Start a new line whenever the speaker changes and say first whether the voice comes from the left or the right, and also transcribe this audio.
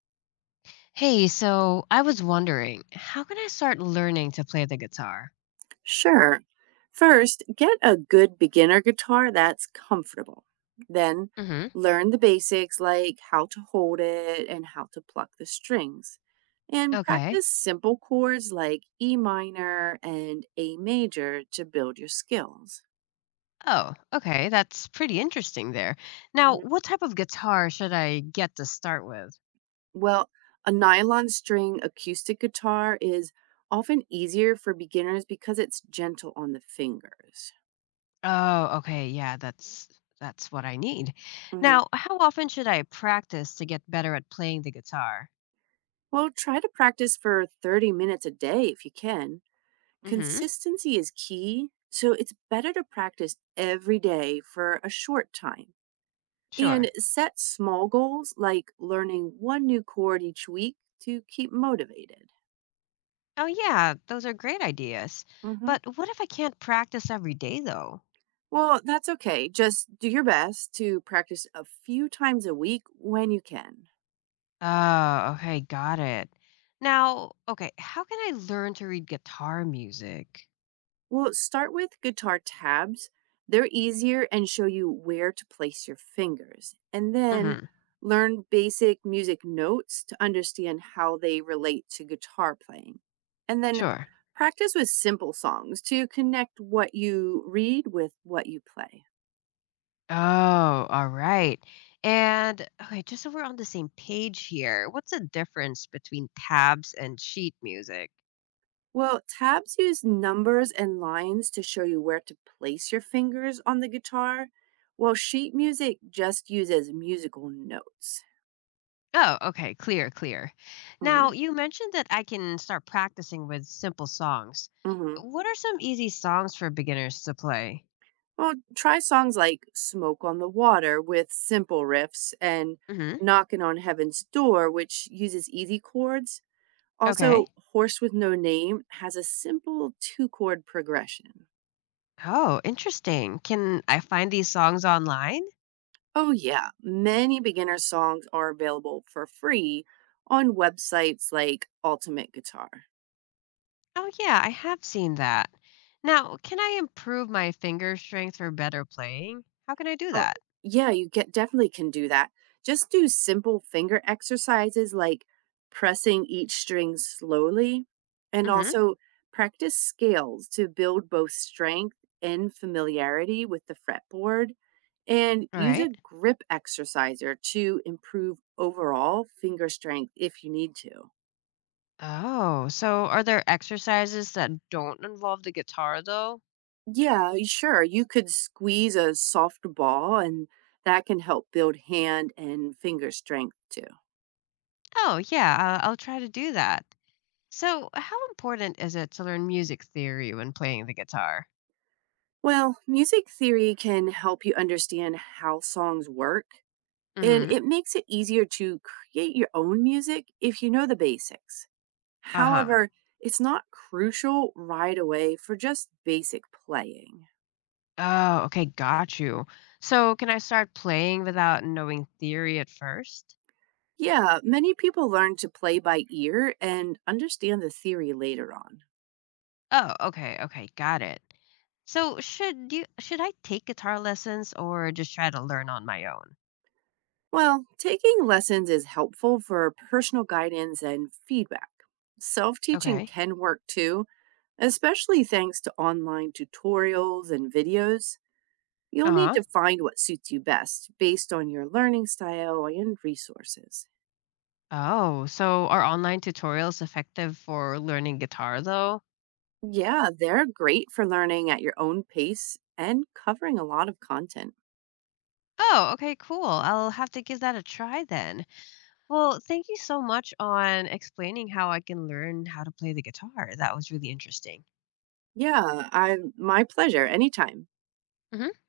left: Hey, so I was wondering, how can I start learning to play the guitar?
right: Sure. First, get a good beginner guitar that's comfortable. Then,
left: Hmm.
right: learn the basics like how to hold it and how to pluck the strings. And
left: Okay.
right: practice simple chords like E minor and A major to build your skills.
left: Oh, okay. That's pretty interesting there. Now,
right: Mhm.
left: what type of guitar should I get to start with?
right: Well, a nylon string acoustic guitar is often easier for beginners because it's gentle on the fingers.
left: Oh, okay. Yeah, that's what I need.
right: Mhm.
left: Now, how often should I practice to get better at playing the guitar?
right: Well, try to practice for 30 minutes a day if you can.
left: Hmm.
right: Consistency is key, so it's better to practice every day for a short time,
left: Sure.
right: and set small goals like learning one new chord each week to keep motivated.
left: Oh, yeah, those are great ideas.
right: Mhm.
left: But what if I can't practice every day though?
right: Well, that's okay. Just do your best to practice a few times a week when you can.
left: Oh, okay, got it. Now, okay, how can I learn to read guitar music?
right: Well, start with guitar tabs. They're easier and show you where to place your fingers. And then
left: Mm-hmm.
right: learn basic music notes to understand how they relate to guitar playing. And then
left: Sure.
right: practice with simple songs to connect what you read with what you play.
left: Oh, all right. And okay, just so we're on the same page here, what's the difference between tabs and sheet music?
right: Well, tabs use numbers and lines to show you where to place your fingers on the guitar, while sheet music just uses musical notes.
left: Oh, okay, clear, clear.
right: Hmm
left: Now, you mentioned that I can start practicing with simple songs.
right: hmm
left: What are some easy songs for beginners to play?
right: Well, try songs like Smoke on the Water with simple riffs, and
left: Mm-hmm.
right: Knockin' on Heaven's Door, which uses easy chords.
left: Okay.
right: Also, Horse with No Name has a simple two chord progression.
left: Oh, interesting. Can I find these songs online?
right: Oh, yeah, many beginner songs are available for free on websites like Ultimate Guitar.
left: Oh, yeah, I have seen that. Now, can I improve my finger strength for better playing? How can I do
right: Oh,
left: that?
right: yeah, you get definitely can do that. Just do simple finger exercises like pressing each string slowly, and
left: Mm-hmm.
right: also practice scales to build both strength and familiarity with the fretboard, and
left: All
right: use
left: right.
right: a grip exerciser to improve overall finger strength if you need to.
left: Oh, so are there exercises that don't involve the guitar, though?
right: Yeah, sure. You could squeeze a soft ball, and that can help build hand and finger strength too.
left: Oh, yeah, I'll try to do that. So, how important is it to learn music theory when playing the guitar?
right: Well, music theory can help you understand how songs work, and
left: Mm-hmm.
right: it makes it easier to create your own music if you know the basics.
left: Uh-huh.
right: However, it's not crucial right away for just basic playing.
left: Oh, okay, got you. So, can I start playing without knowing theory at first?
right: Yeah, many people learn to play by ear and understand the theory later on.
left: Oh, okay, okay, got it. So should I take guitar lessons or just try to learn on my own?
right: Well, taking lessons is helpful for personal guidance and feedback. Self teaching
left: Okay.
right: can work too, especially thanks to online tutorials and videos. You'll need
left: Uh-huh.
right: to find what suits you best based on your learning style and resources.
left: Oh, so are online tutorials effective for learning guitar though?
right: Yeah, they're great for learning at your own pace and covering a lot of content.
left: Oh, okay, cool. I'll have to give that a try then. Well, thank you so much on explaining how I can learn how to play the guitar. That was really interesting.
right: Yeah, I my pleasure anytime.
left: Mhm.